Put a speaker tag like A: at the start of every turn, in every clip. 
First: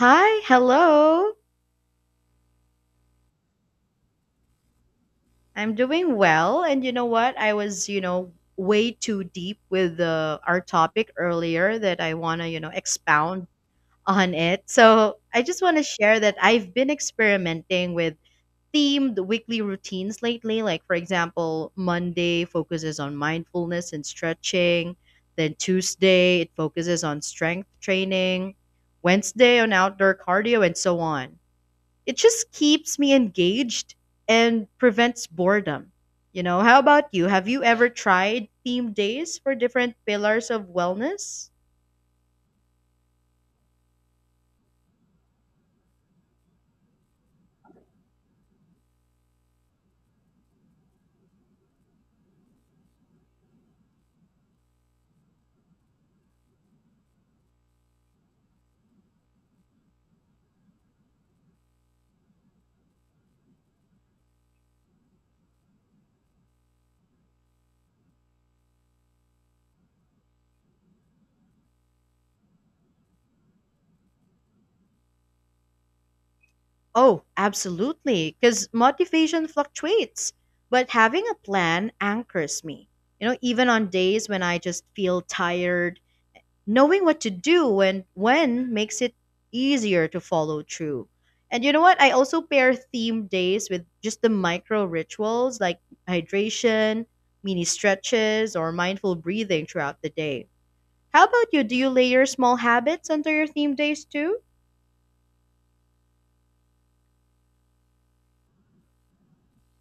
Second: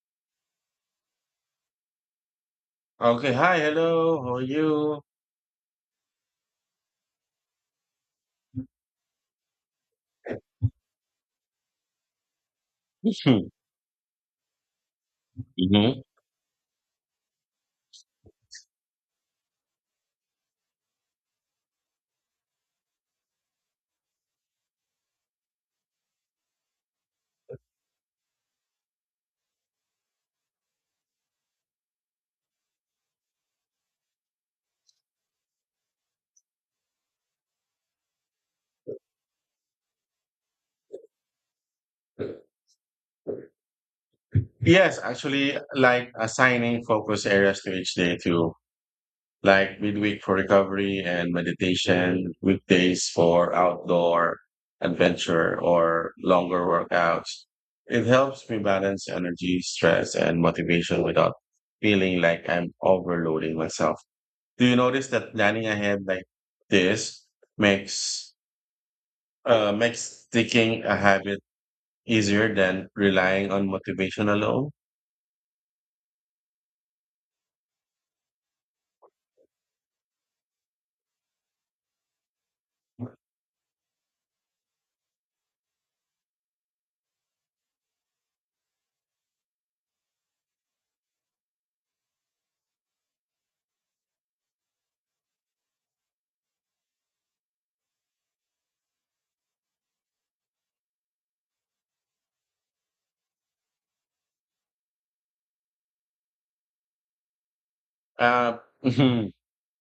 A: Hi, hello.
B: Okay, hi, hello, how are you?
A: I'm doing well. And you know what? I was way too deep with our topic earlier that I want to expound on it. So I just want to
B: Mm-hmm.
A: share that I've been experimenting with themed weekly routines lately. Like, for example, Monday focuses on mindfulness and stretching. Then Tuesday, it focuses on strength training. Wednesday, on outdoor cardio, and so on. It just keeps me engaged and prevents boredom. How about you? Have you ever tried theme days for different pillars of wellness?
B: Yes, actually, like assigning focus areas to each day too, like midweek for recovery and meditation, weekdays for outdoor adventure or longer workouts. It helps me balance energy, stress, and motivation without feeling like I'm overloading myself. Do you notice that planning ahead like this makes makes sticking a habit easier than relying on motivation alone?
A: Oh, absolutely, because motivation fluctuates. But having a plan anchors me. You know, even on days when I just feel tired knowing what to do and when makes it easier to follow through. And you know what? I also pair theme days with just the micro rituals like hydration, mini stretches, or mindful breathing throughout the day. How about you? Do you layer small habits under your theme days too?
B: Uh,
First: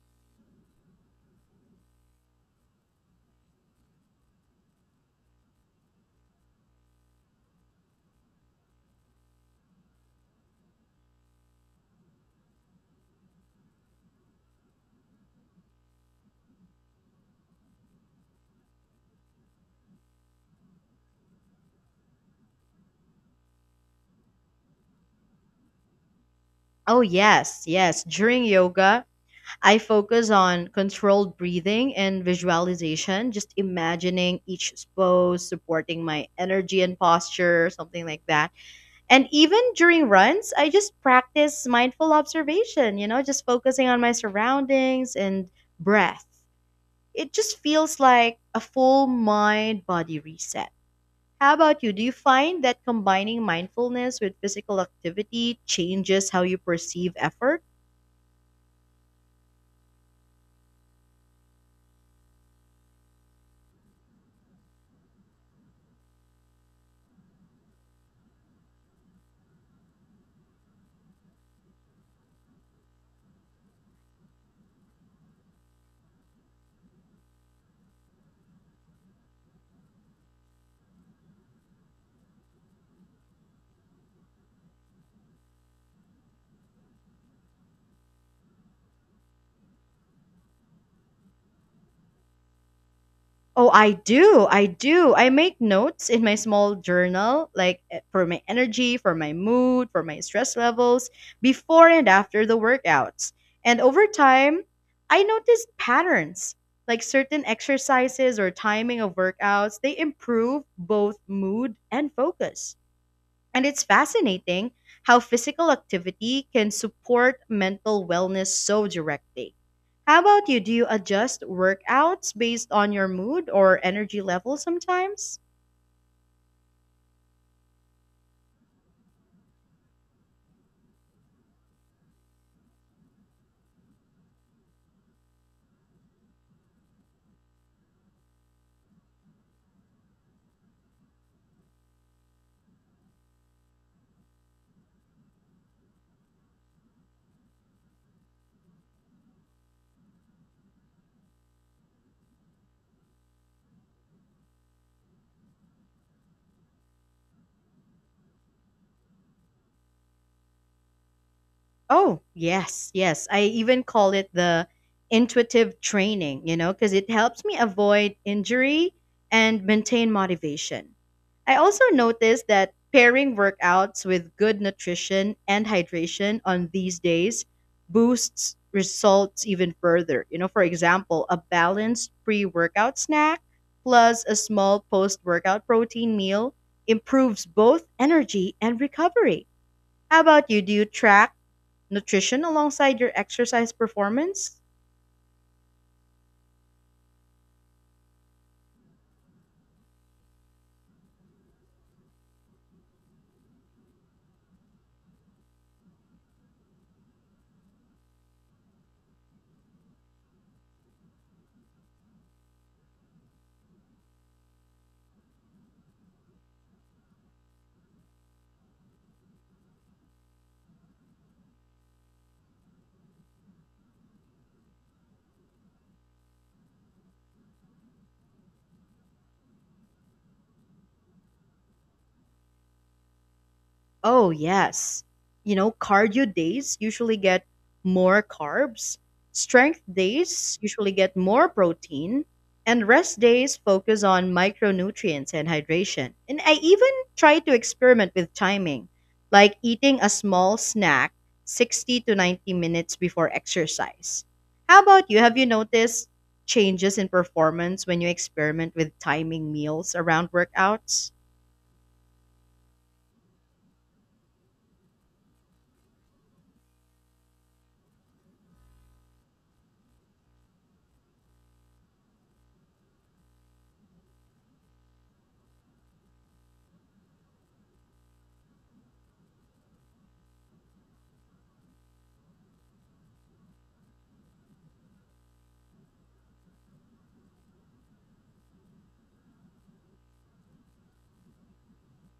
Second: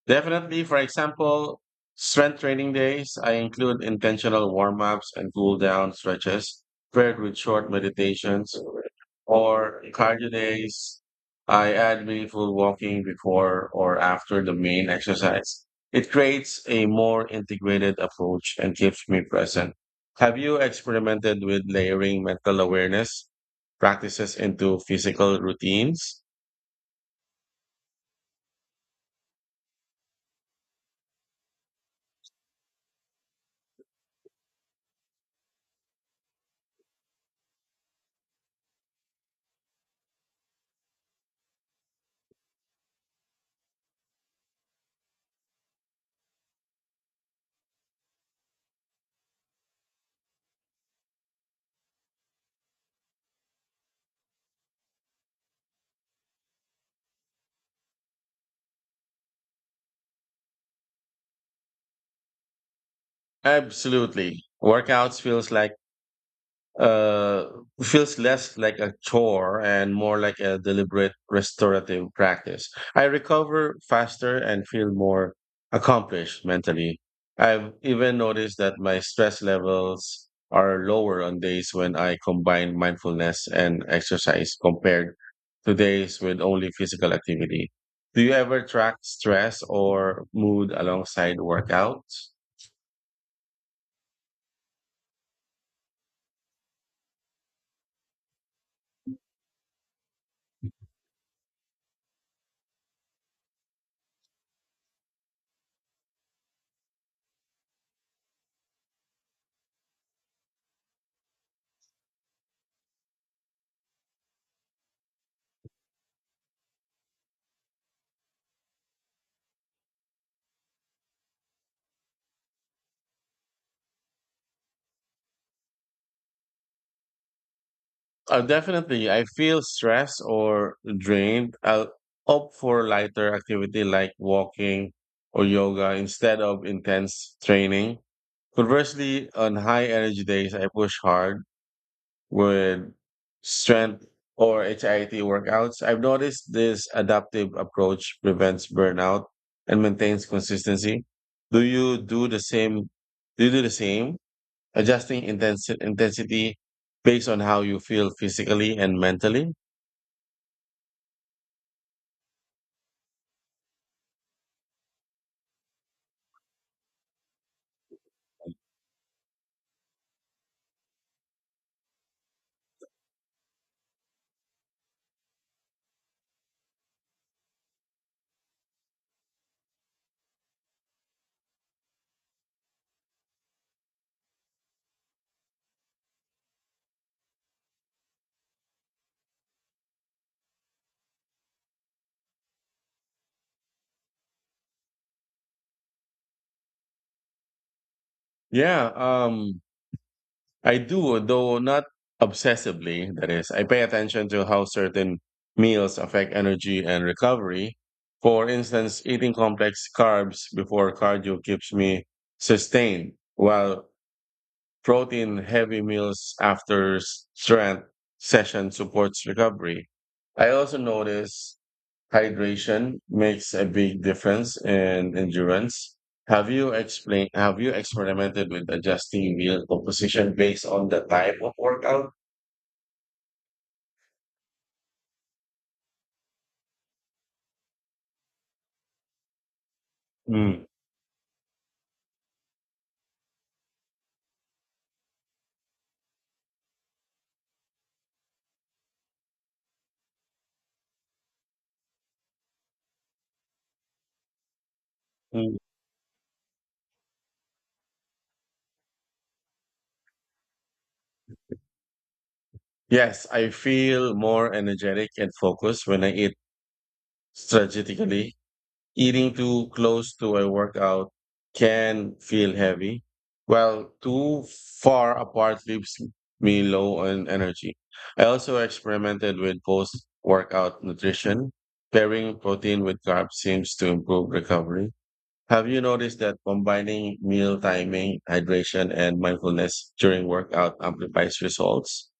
B: Definitely, for example, strength training days, I include intentional warm ups and cool down stretches paired with short meditations. Or cardio days, I add meaningful walking before or after the main exercise. It creates a more integrated approach and keeps me present. Have you experimented with layering mental awareness practices into physical routines?
A: Oh, yes, yes. During yoga, I focus on controlled breathing and visualization, just imagining each pose supporting my energy and posture, something like that. And even during runs, I just practice mindful observation, you know, just focusing on my surroundings and breath. It just feels like a full mind body reset. How about you? Do you find that combining mindfulness with physical activity changes how you perceive effort?
B: Absolutely. Workouts feels like uh, feels less like a chore and more like a deliberate restorative practice. I recover faster and feel more accomplished mentally. I've even noticed that my stress levels are lower on days when I combine mindfulness and exercise compared to days with only physical activity. Do you ever track stress or mood alongside workouts?
A: Oh, I do. I do. I make notes in my small journal, like for my energy, for my mood, for my stress levels, before and after the workouts. And over time, I noticed patterns, like certain exercises or timing of workouts, they improve both mood and focus. And it's fascinating how physical activity can support mental wellness so directly. How about you? Do you adjust workouts based on your mood or energy level sometimes?
B: Definitely, I feel stressed or drained. I'll opt for lighter activity like walking or yoga instead of intense training. Conversely, on high energy days, I push hard with strength or HIIT workouts. I've noticed this adaptive approach prevents burnout and maintains consistency. Do you do the same? Do you do the same, adjusting intensity based on how you feel physically and mentally?
A: Oh, yes, yes. I even call it the intuitive training, you know, because it helps me avoid injury and maintain motivation. I also noticed that pairing workouts with good nutrition and hydration on these days boosts results even further. You know, for example, a balanced pre workout snack plus a small post workout protein meal improves both energy and recovery. How about you? Do you track nutrition alongside your exercise performance?
B: Yeah, I do, though not obsessively. That is, I pay attention to how certain meals affect energy and recovery. For instance, eating complex carbs before cardio keeps me sustained, while protein heavy meals after strength session supports recovery. I also notice hydration makes a big difference in endurance. Have you experimented with adjusting meal composition based on the type of workout?
A: Oh, yes. You know, cardio days usually get more carbs, strength days
B: Mm,
A: usually get more protein, and rest days focus on micronutrients and hydration. And I even try to experiment with timing, like eating a small snack 60 to 90 minutes before exercise. How about you? Have you
B: mm.
A: noticed changes in performance when you experiment with timing meals around workouts?
B: Yes, I feel more energetic and focused when I eat strategically. Eating too close to a workout can feel heavy, while too far apart leaves me low on energy. I also experimented with post workout nutrition. Pairing protein with carbs seems to improve recovery. Have you noticed that combining meal timing, hydration, and mindfulness during workout amplifies results?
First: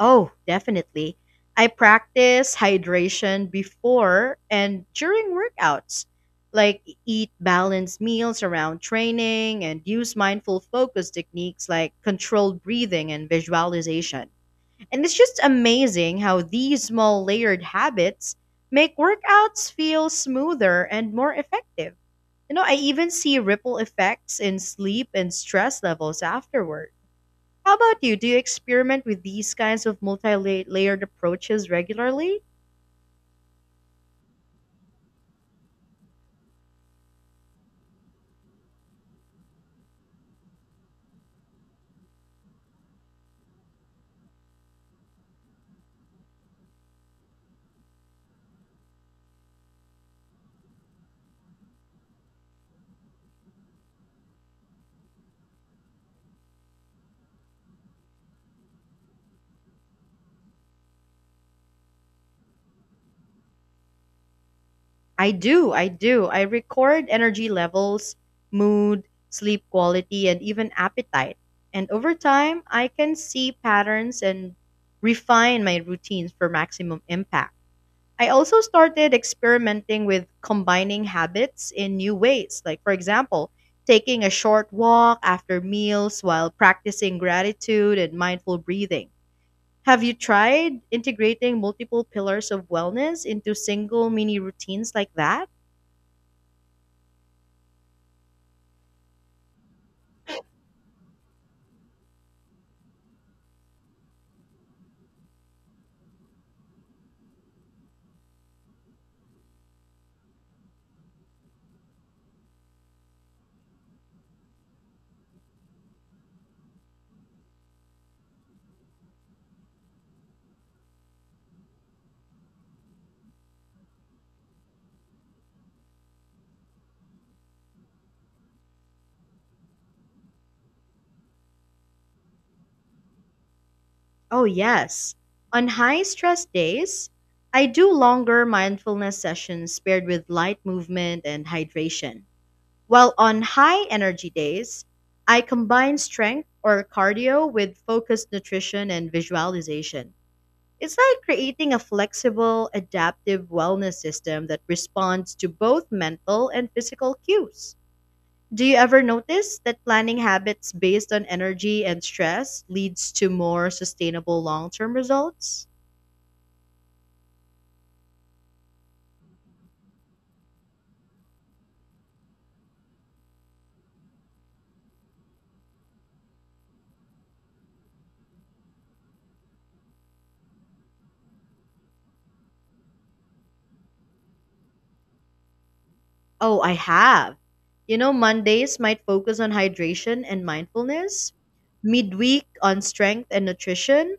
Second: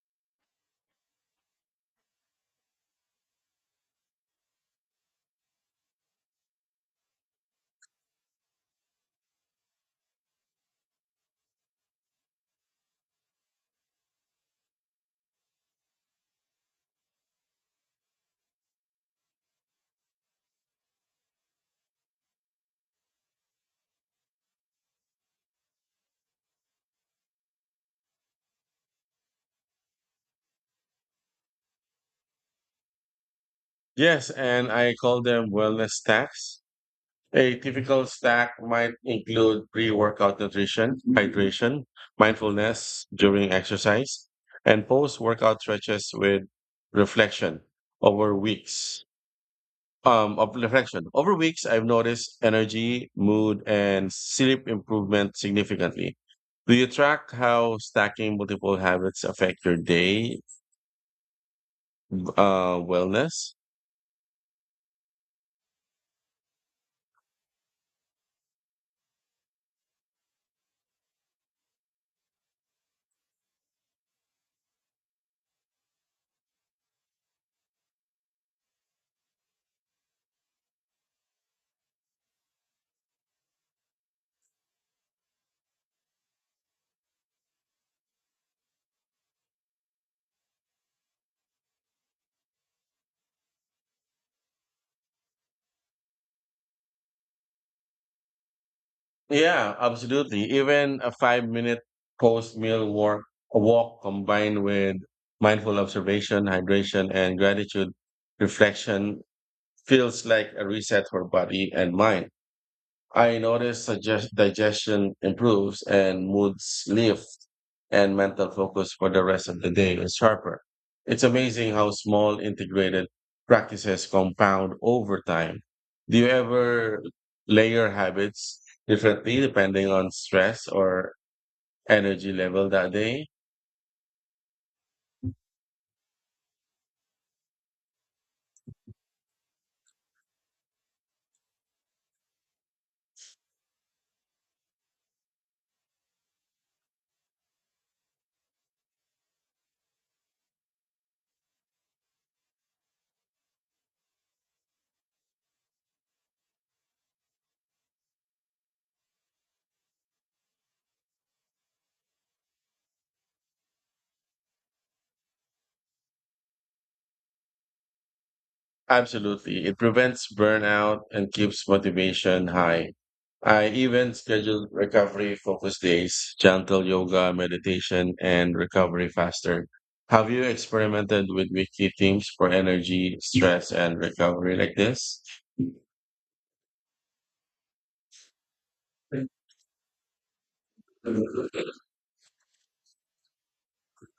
A: Oh, definitely. I practice hydration before and during workouts. Like eat balanced meals around training and use mindful focus techniques like controlled breathing and visualization. And it's just amazing how these small layered habits make workouts feel smoother and more effective. You know, I even see ripple effects in sleep and stress levels afterward. How about you? Do you experiment with these kinds of multi-layered approaches regularly?
B: Yes, and I call them wellness stacks. A typical stack might include pre workout nutrition, hydration, mindfulness during exercise, and post workout stretches with reflection over weeks. Of reflection over weeks, I've noticed energy, mood, and sleep improvement significantly. Do you track how stacking multiple habits affect your day wellness?
A: I do, I do. I record energy levels, mood, sleep quality, and even appetite. And over time, I can see patterns and refine my routines for maximum impact. I also started experimenting with combining habits in new ways, like, for example, taking a short walk after meals while practicing gratitude and mindful breathing. Have you tried integrating multiple pillars of wellness into single mini routines like that?
B: Yeah, absolutely. Even a 5 minute post meal walk, a walk combined with mindful observation, hydration, and gratitude reflection feels like a reset for body and mind. I notice digestion improves and moods lift and mental focus for the rest of the day is sharper. It's amazing how small integrated practices compound over time. Do you ever layer habits differently depending on stress or energy level that day?
A: Oh, yes. On high stress days, I do longer mindfulness sessions paired with light movement and hydration. While on high energy days, I combine strength or cardio with focused nutrition and visualization. It's like creating a flexible, adaptive wellness system that responds to both mental and physical cues. Do you ever notice that planning habits based on energy and stress leads to more sustainable long term results?
B: Absolutely. It prevents burnout and keeps motivation high. I even schedule recovery focus days, gentle yoga, meditation, and recovery faster. Have you experimented with weekly themes for energy, stress, and recovery like this?
A: Oh, I have. You know, Mondays might focus on hydration and mindfulness, midweek on strength and nutrition,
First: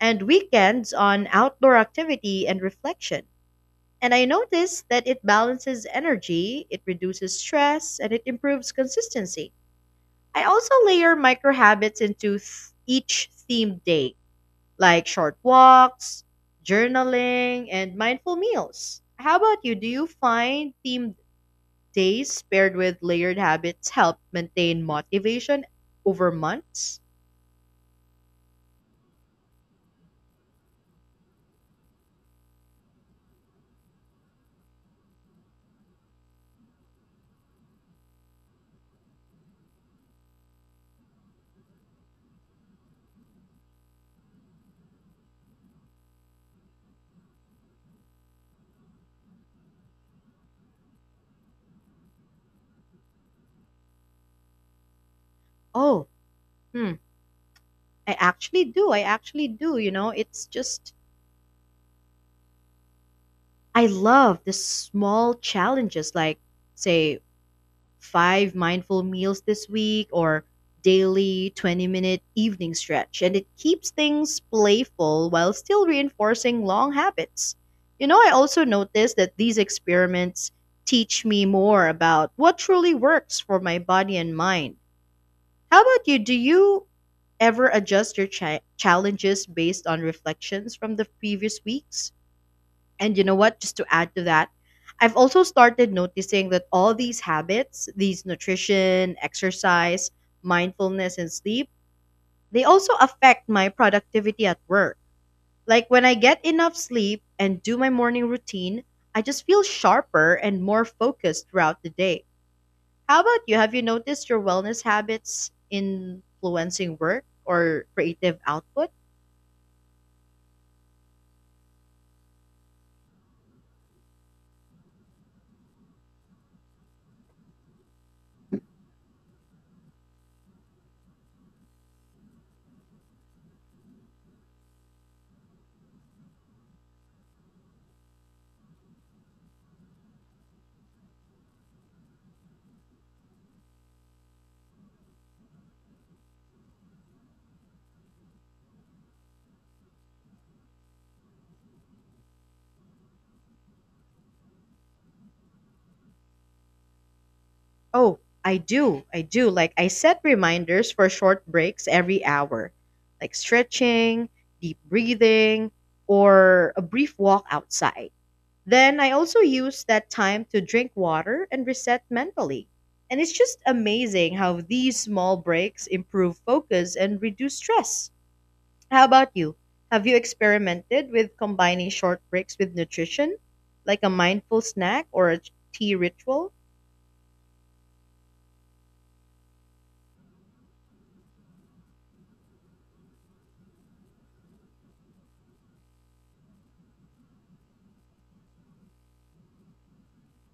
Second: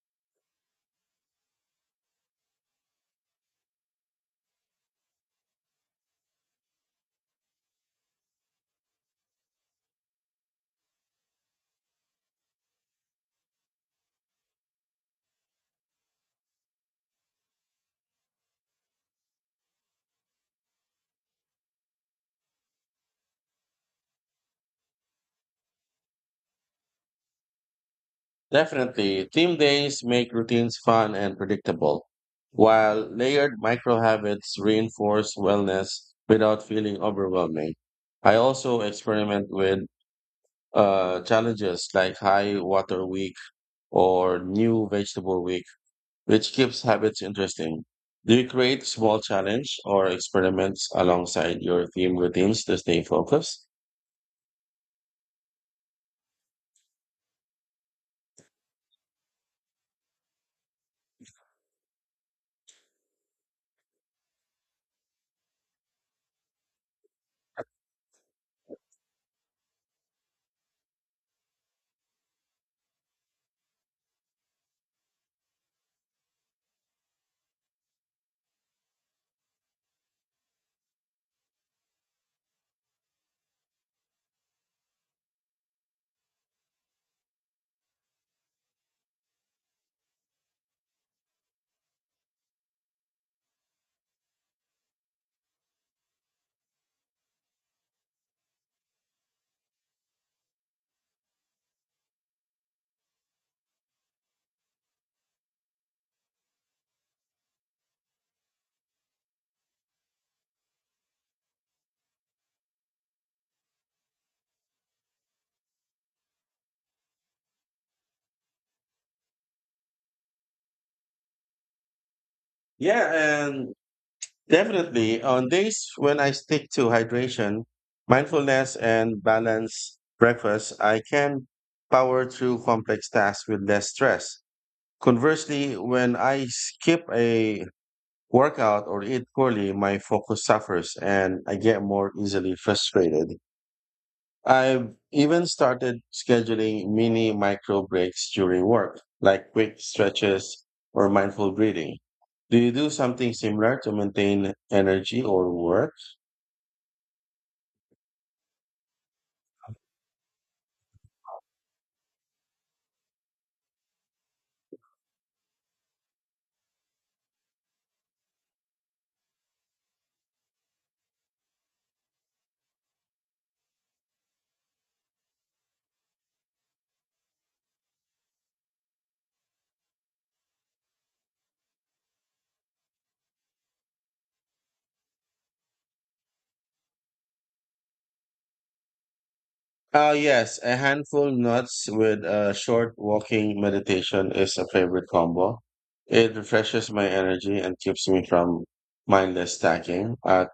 A: and weekends on outdoor activity and reflection. And I noticed that it balances energy, it reduces stress, and it improves consistency. I also layer micro habits into each themed day like short walks, journaling, and mindful meals. How about you? Do you find themed days paired with layered habits help maintain motivation over months?
B: Definitely. Theme days make routines fun and predictable, while layered micro habits reinforce wellness without feeling overwhelming. I also experiment with challenges like high water week or new vegetable week, which keeps habits interesting. Do you create small challenge or experiments alongside your theme routines to stay focused?
A: Oh, hmm. I actually do. I actually do. You know, it's just, I love the small challenges like, say, five mindful meals this week or daily 20-minute minute evening stretch and it keeps things playful while still reinforcing long habits. You know, I also noticed that these experiments teach me more about what truly works for my body and mind. How about you? Do you ever adjust your challenges based on reflections from the previous weeks? And you know what? Just to add to that, I've also started noticing that all these habits, these nutrition, exercise, mindfulness, and sleep, they also affect my productivity at work. Like when I get enough sleep and do my morning routine, I just feel sharper and more focused throughout the day. How about you? Have you noticed your wellness habits influencing work or creative output?
B: Yeah, and Definitely on days when I stick to hydration, mindfulness, and balanced breakfast, I can power through complex tasks with less stress. Conversely, when I skip a work out or eat poorly, my focus suffers and I get more easily frustrated. I've even started scheduling mini micro breaks during work, like quick stretches or mindful breathing. Do you do something similar to maintain energy or work?
A: Oh, I do. I do. Like, I set reminders for short breaks every hour, like stretching, deep breathing, or a brief walk outside. Then I also use that time to drink water and reset mentally. And it's just amazing how these small breaks improve focus and reduce stress. How about you? Have you experimented with combining short breaks with nutrition, like a mindful snack or a tea ritual?
B: Yes, a handful nuts with a short walking meditation is a favorite combo. It refreshes my energy and keeps me from mindless stacking at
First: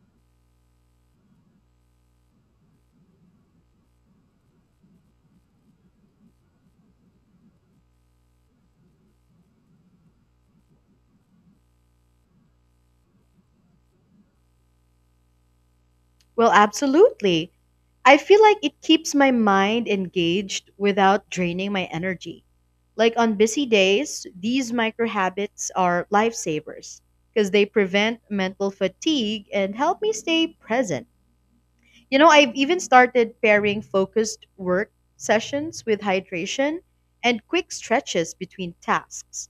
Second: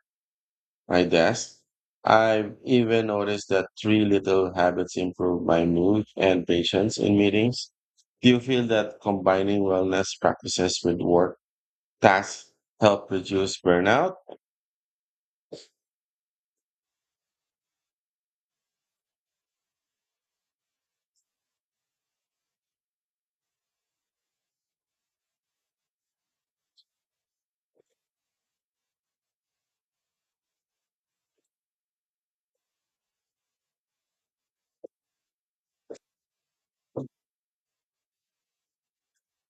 B: my desk. I've even noticed that three little habits improve my mood and patience in meetings. Do you feel that combining wellness practices with work tasks help reduce burnout?
A: Well, absolutely. I feel like it keeps my mind engaged without draining my energy. Like on busy days, these micro habits are lifesavers because they prevent mental fatigue and help me stay present. You know, I've even started pairing focused work sessions with hydration and quick stretches between tasks.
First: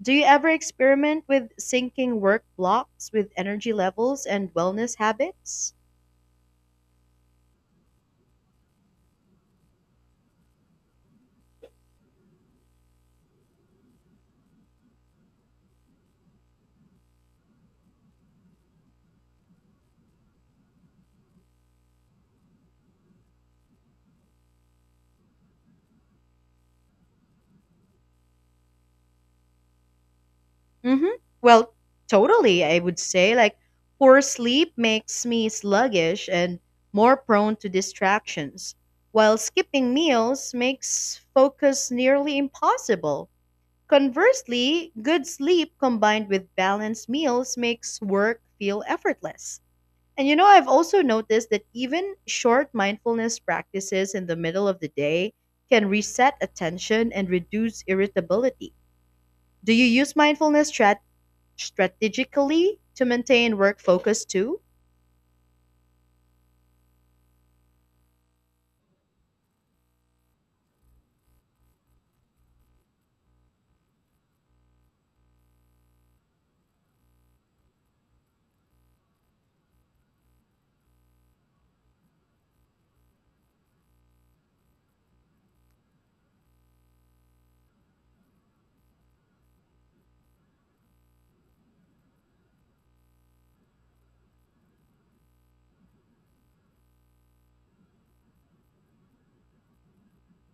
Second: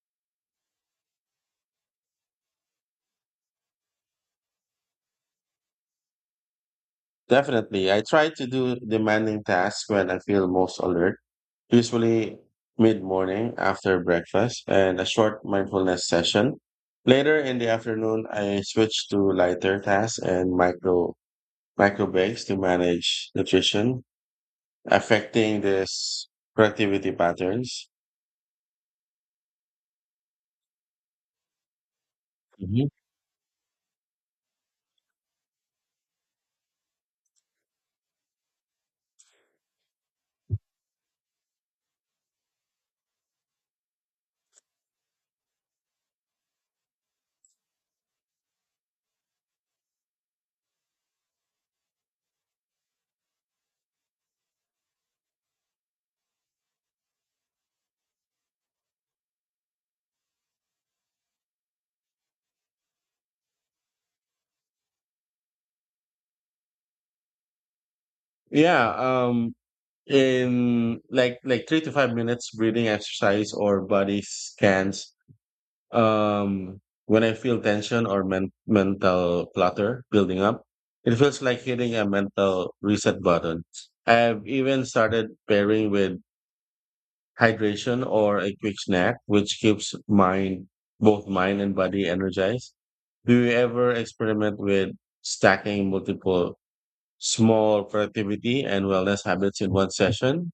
A: Do you ever experiment with syncing work blocks with energy levels and wellness habits?
B: Definitely. I try to do demanding tasks when I feel most alert, usually mid morning after breakfast and a short mindfulness session. Later in the afternoon, I switch to lighter tasks and micro breaks to manage nutrition, affecting this productivity patterns.
A: Mm-hmm. Well, totally, I
B: Mhm.
A: would say. Like, poor sleep makes me sluggish and more prone to distractions, while skipping meals makes focus nearly impossible. Conversely, good sleep combined with balanced meals makes work feel effortless. And you know, I've also noticed that even short mindfulness practices in the middle of the day can reset attention and reduce irritability. Do you use mindfulness strategically to maintain work focus too?
B: Yeah, in like 3 to 5 minutes breathing exercise or body scans. Um, when I feel tension or mental clutter building up, it feels like hitting a mental reset button. I've even started pairing with hydration or a quick snack, which keeps both mind and body energized. Do you ever experiment with stacking multiple small productivity and wellness habits in one session?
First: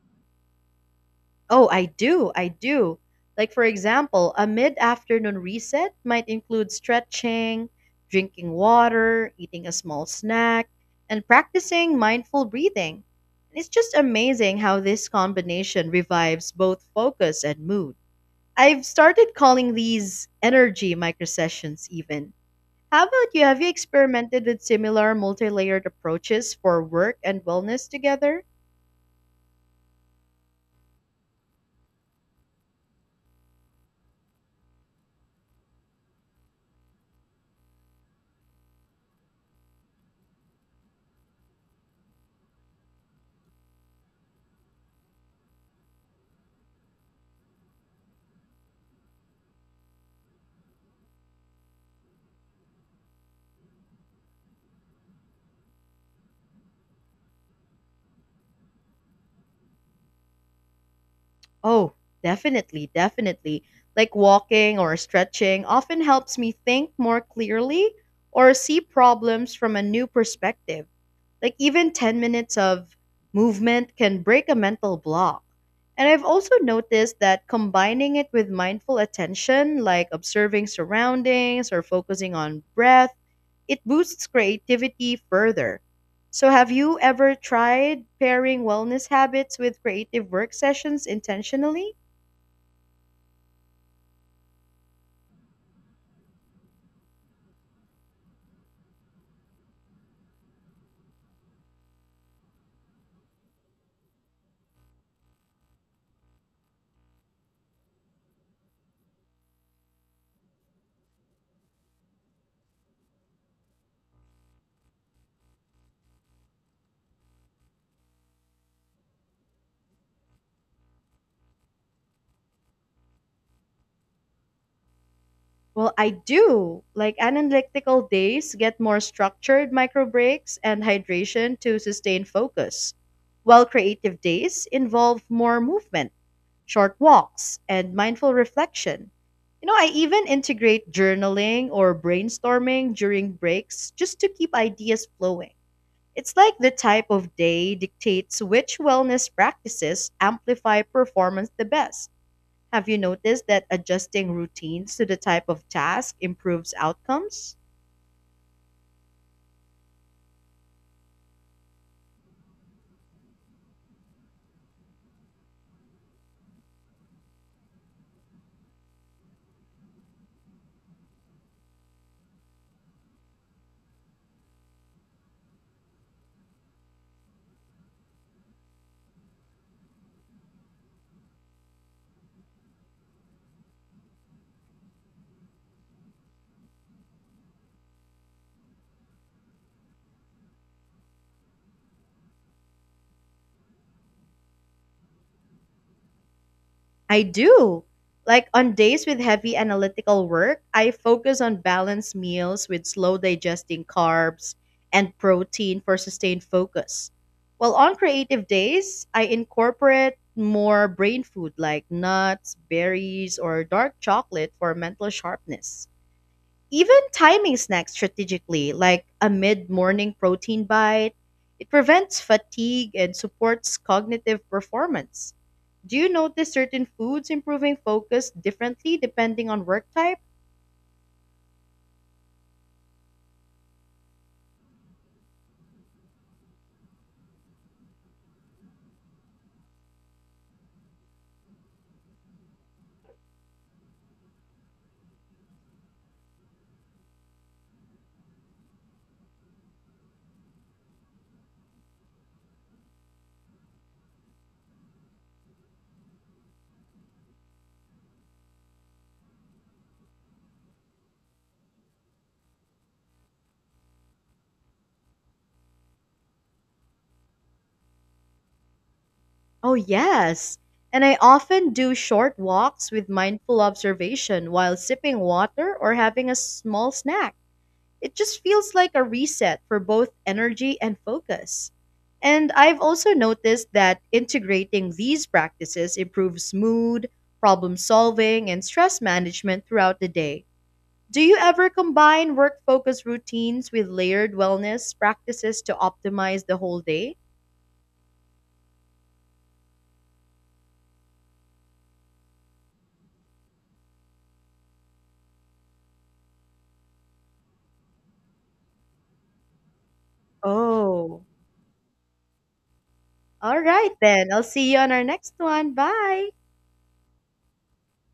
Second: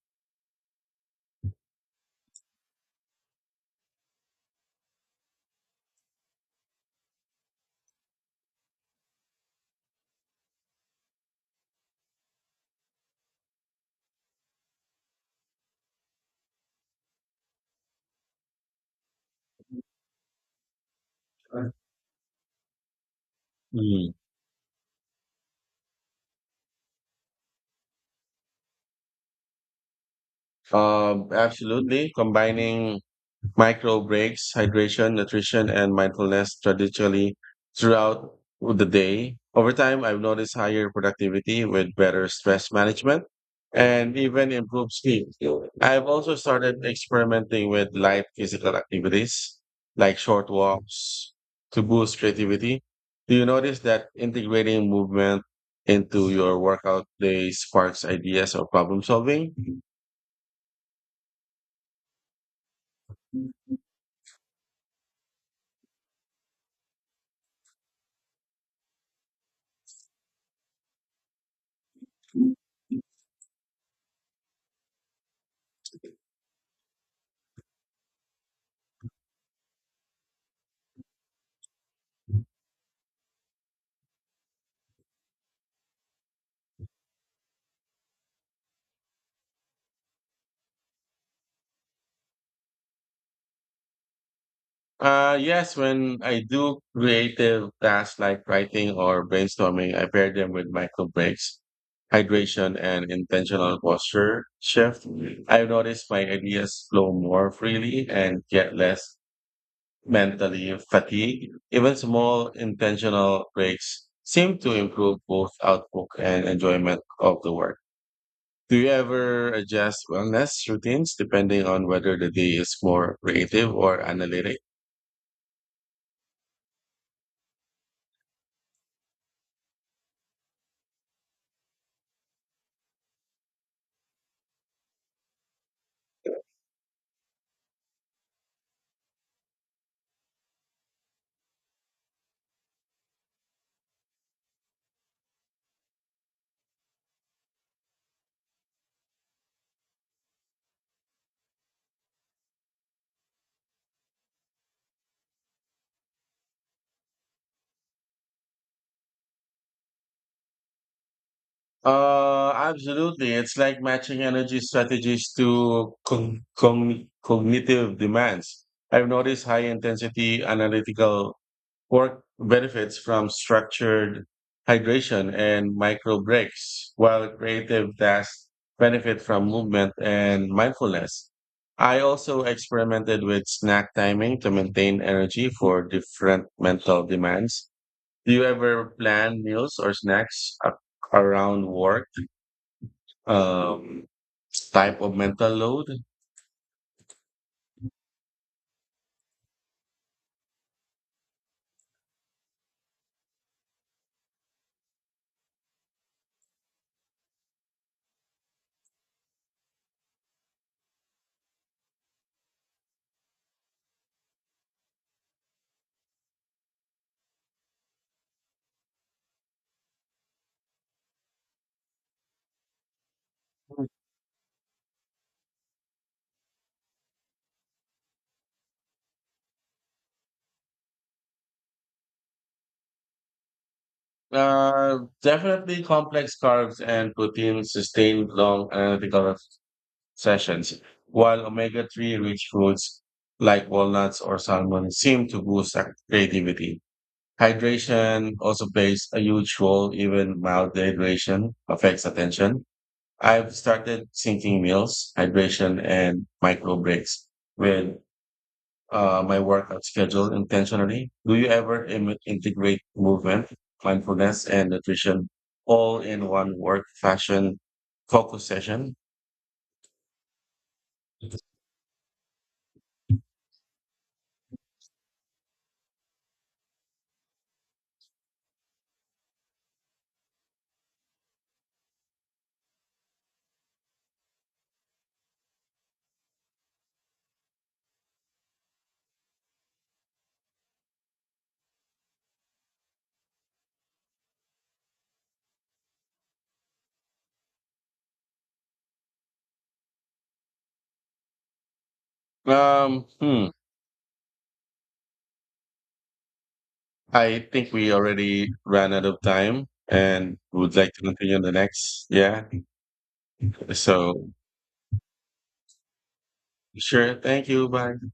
A: Oh, I do. I do. Like, for example, a mid afternoon reset might include stretching, drinking water, eating a small snack, and practicing mindful breathing. It's just amazing how this combination revives both focus and mood. I've started calling these energy microsessions even. How about you? Have you
B: Mm.
A: experimented with similar multi-layered approaches for work and wellness together?
B: Absolutely. Combining micro breaks, hydration, nutrition, and mindfulness strategically throughout the day. Over time, I've noticed higher productivity with better stress management and even improved sleep. I've also started experimenting with light physical activities like short walks to boost creativity. Do you notice that integrating movement into your workout day sparks ideas or problem solving?
A: Oh, definitely, definitely. Like walking or stretching often helps me think more clearly or see problems from a new perspective. Like even 10 minutes of movement can break a mental block. And I've also noticed that combining it with mindful attention, like observing surroundings or focusing on breath, it boosts creativity further. So, have you ever tried pairing wellness habits with creative work sessions intentionally?
B: Yes, when I do creative tasks like writing or brainstorming, I pair them with micro breaks, hydration, and intentional posture shift. I've noticed my ideas flow more freely and get less mentally fatigued. Even small intentional breaks seem to improve both output and enjoyment of the work. Do you ever adjust wellness routines depending on whether the day is more creative or analytic?
A: Well, I do. Like analytical days get more structured micro breaks and hydration to sustain focus, while creative days involve more movement, short walks, and mindful reflection. You know, I even integrate journaling or brainstorming during breaks just to keep ideas flowing. It's like the type of day dictates which wellness practices amplify performance the best. Have you noticed that adjusting routines to the type of task improves outcomes?
B: Absolutely. It's like matching energy strategies to cognitive demands. I've noticed high intensity analytical work benefits from structured hydration and micro breaks, while creative tasks benefit from movement and mindfulness. I also experimented with snack timing to maintain energy for different mental demands. Do you ever plan meals or snacks around work, um, type of mental load?
A: I do. Like on days with heavy analytical work, I focus on balanced meals with slow digesting carbs and protein for sustained focus. While on creative days, I incorporate more brain food like nuts, berries, or dark chocolate for mental sharpness. Even timing snacks strategically, like a mid morning protein bite, it prevents fatigue and supports cognitive performance. Do you notice certain foods improving focus differently depending on work type?
B: Definitely complex carbs and protein sustain long analytical sessions, while omega 3 rich foods like walnuts or salmon seem to boost creativity. Hydration also plays a huge role, even mild dehydration affects attention. I've started syncing meals, hydration, and micro breaks with my workout schedule intentionally. Do you ever integrate movement, mindfulness, and nutrition all in one work fashion focus session?
A: Oh, yes. And I often do short walks with mindful observation while sipping water or having a small snack. It just feels like a reset for both energy and focus. And I've also noticed that integrating these practices improves mood, problem solving, and stress management throughout the day. Do you ever combine work focus routines with layered wellness practices to optimize the whole day?
B: Um, hmm. I think we already ran out of time and would like to
A: Oh,
B: continue on the next. Yeah.
A: all right
B: So,
A: then. I'll see you on our next one. Bye.
B: sure. Thank you. Bye.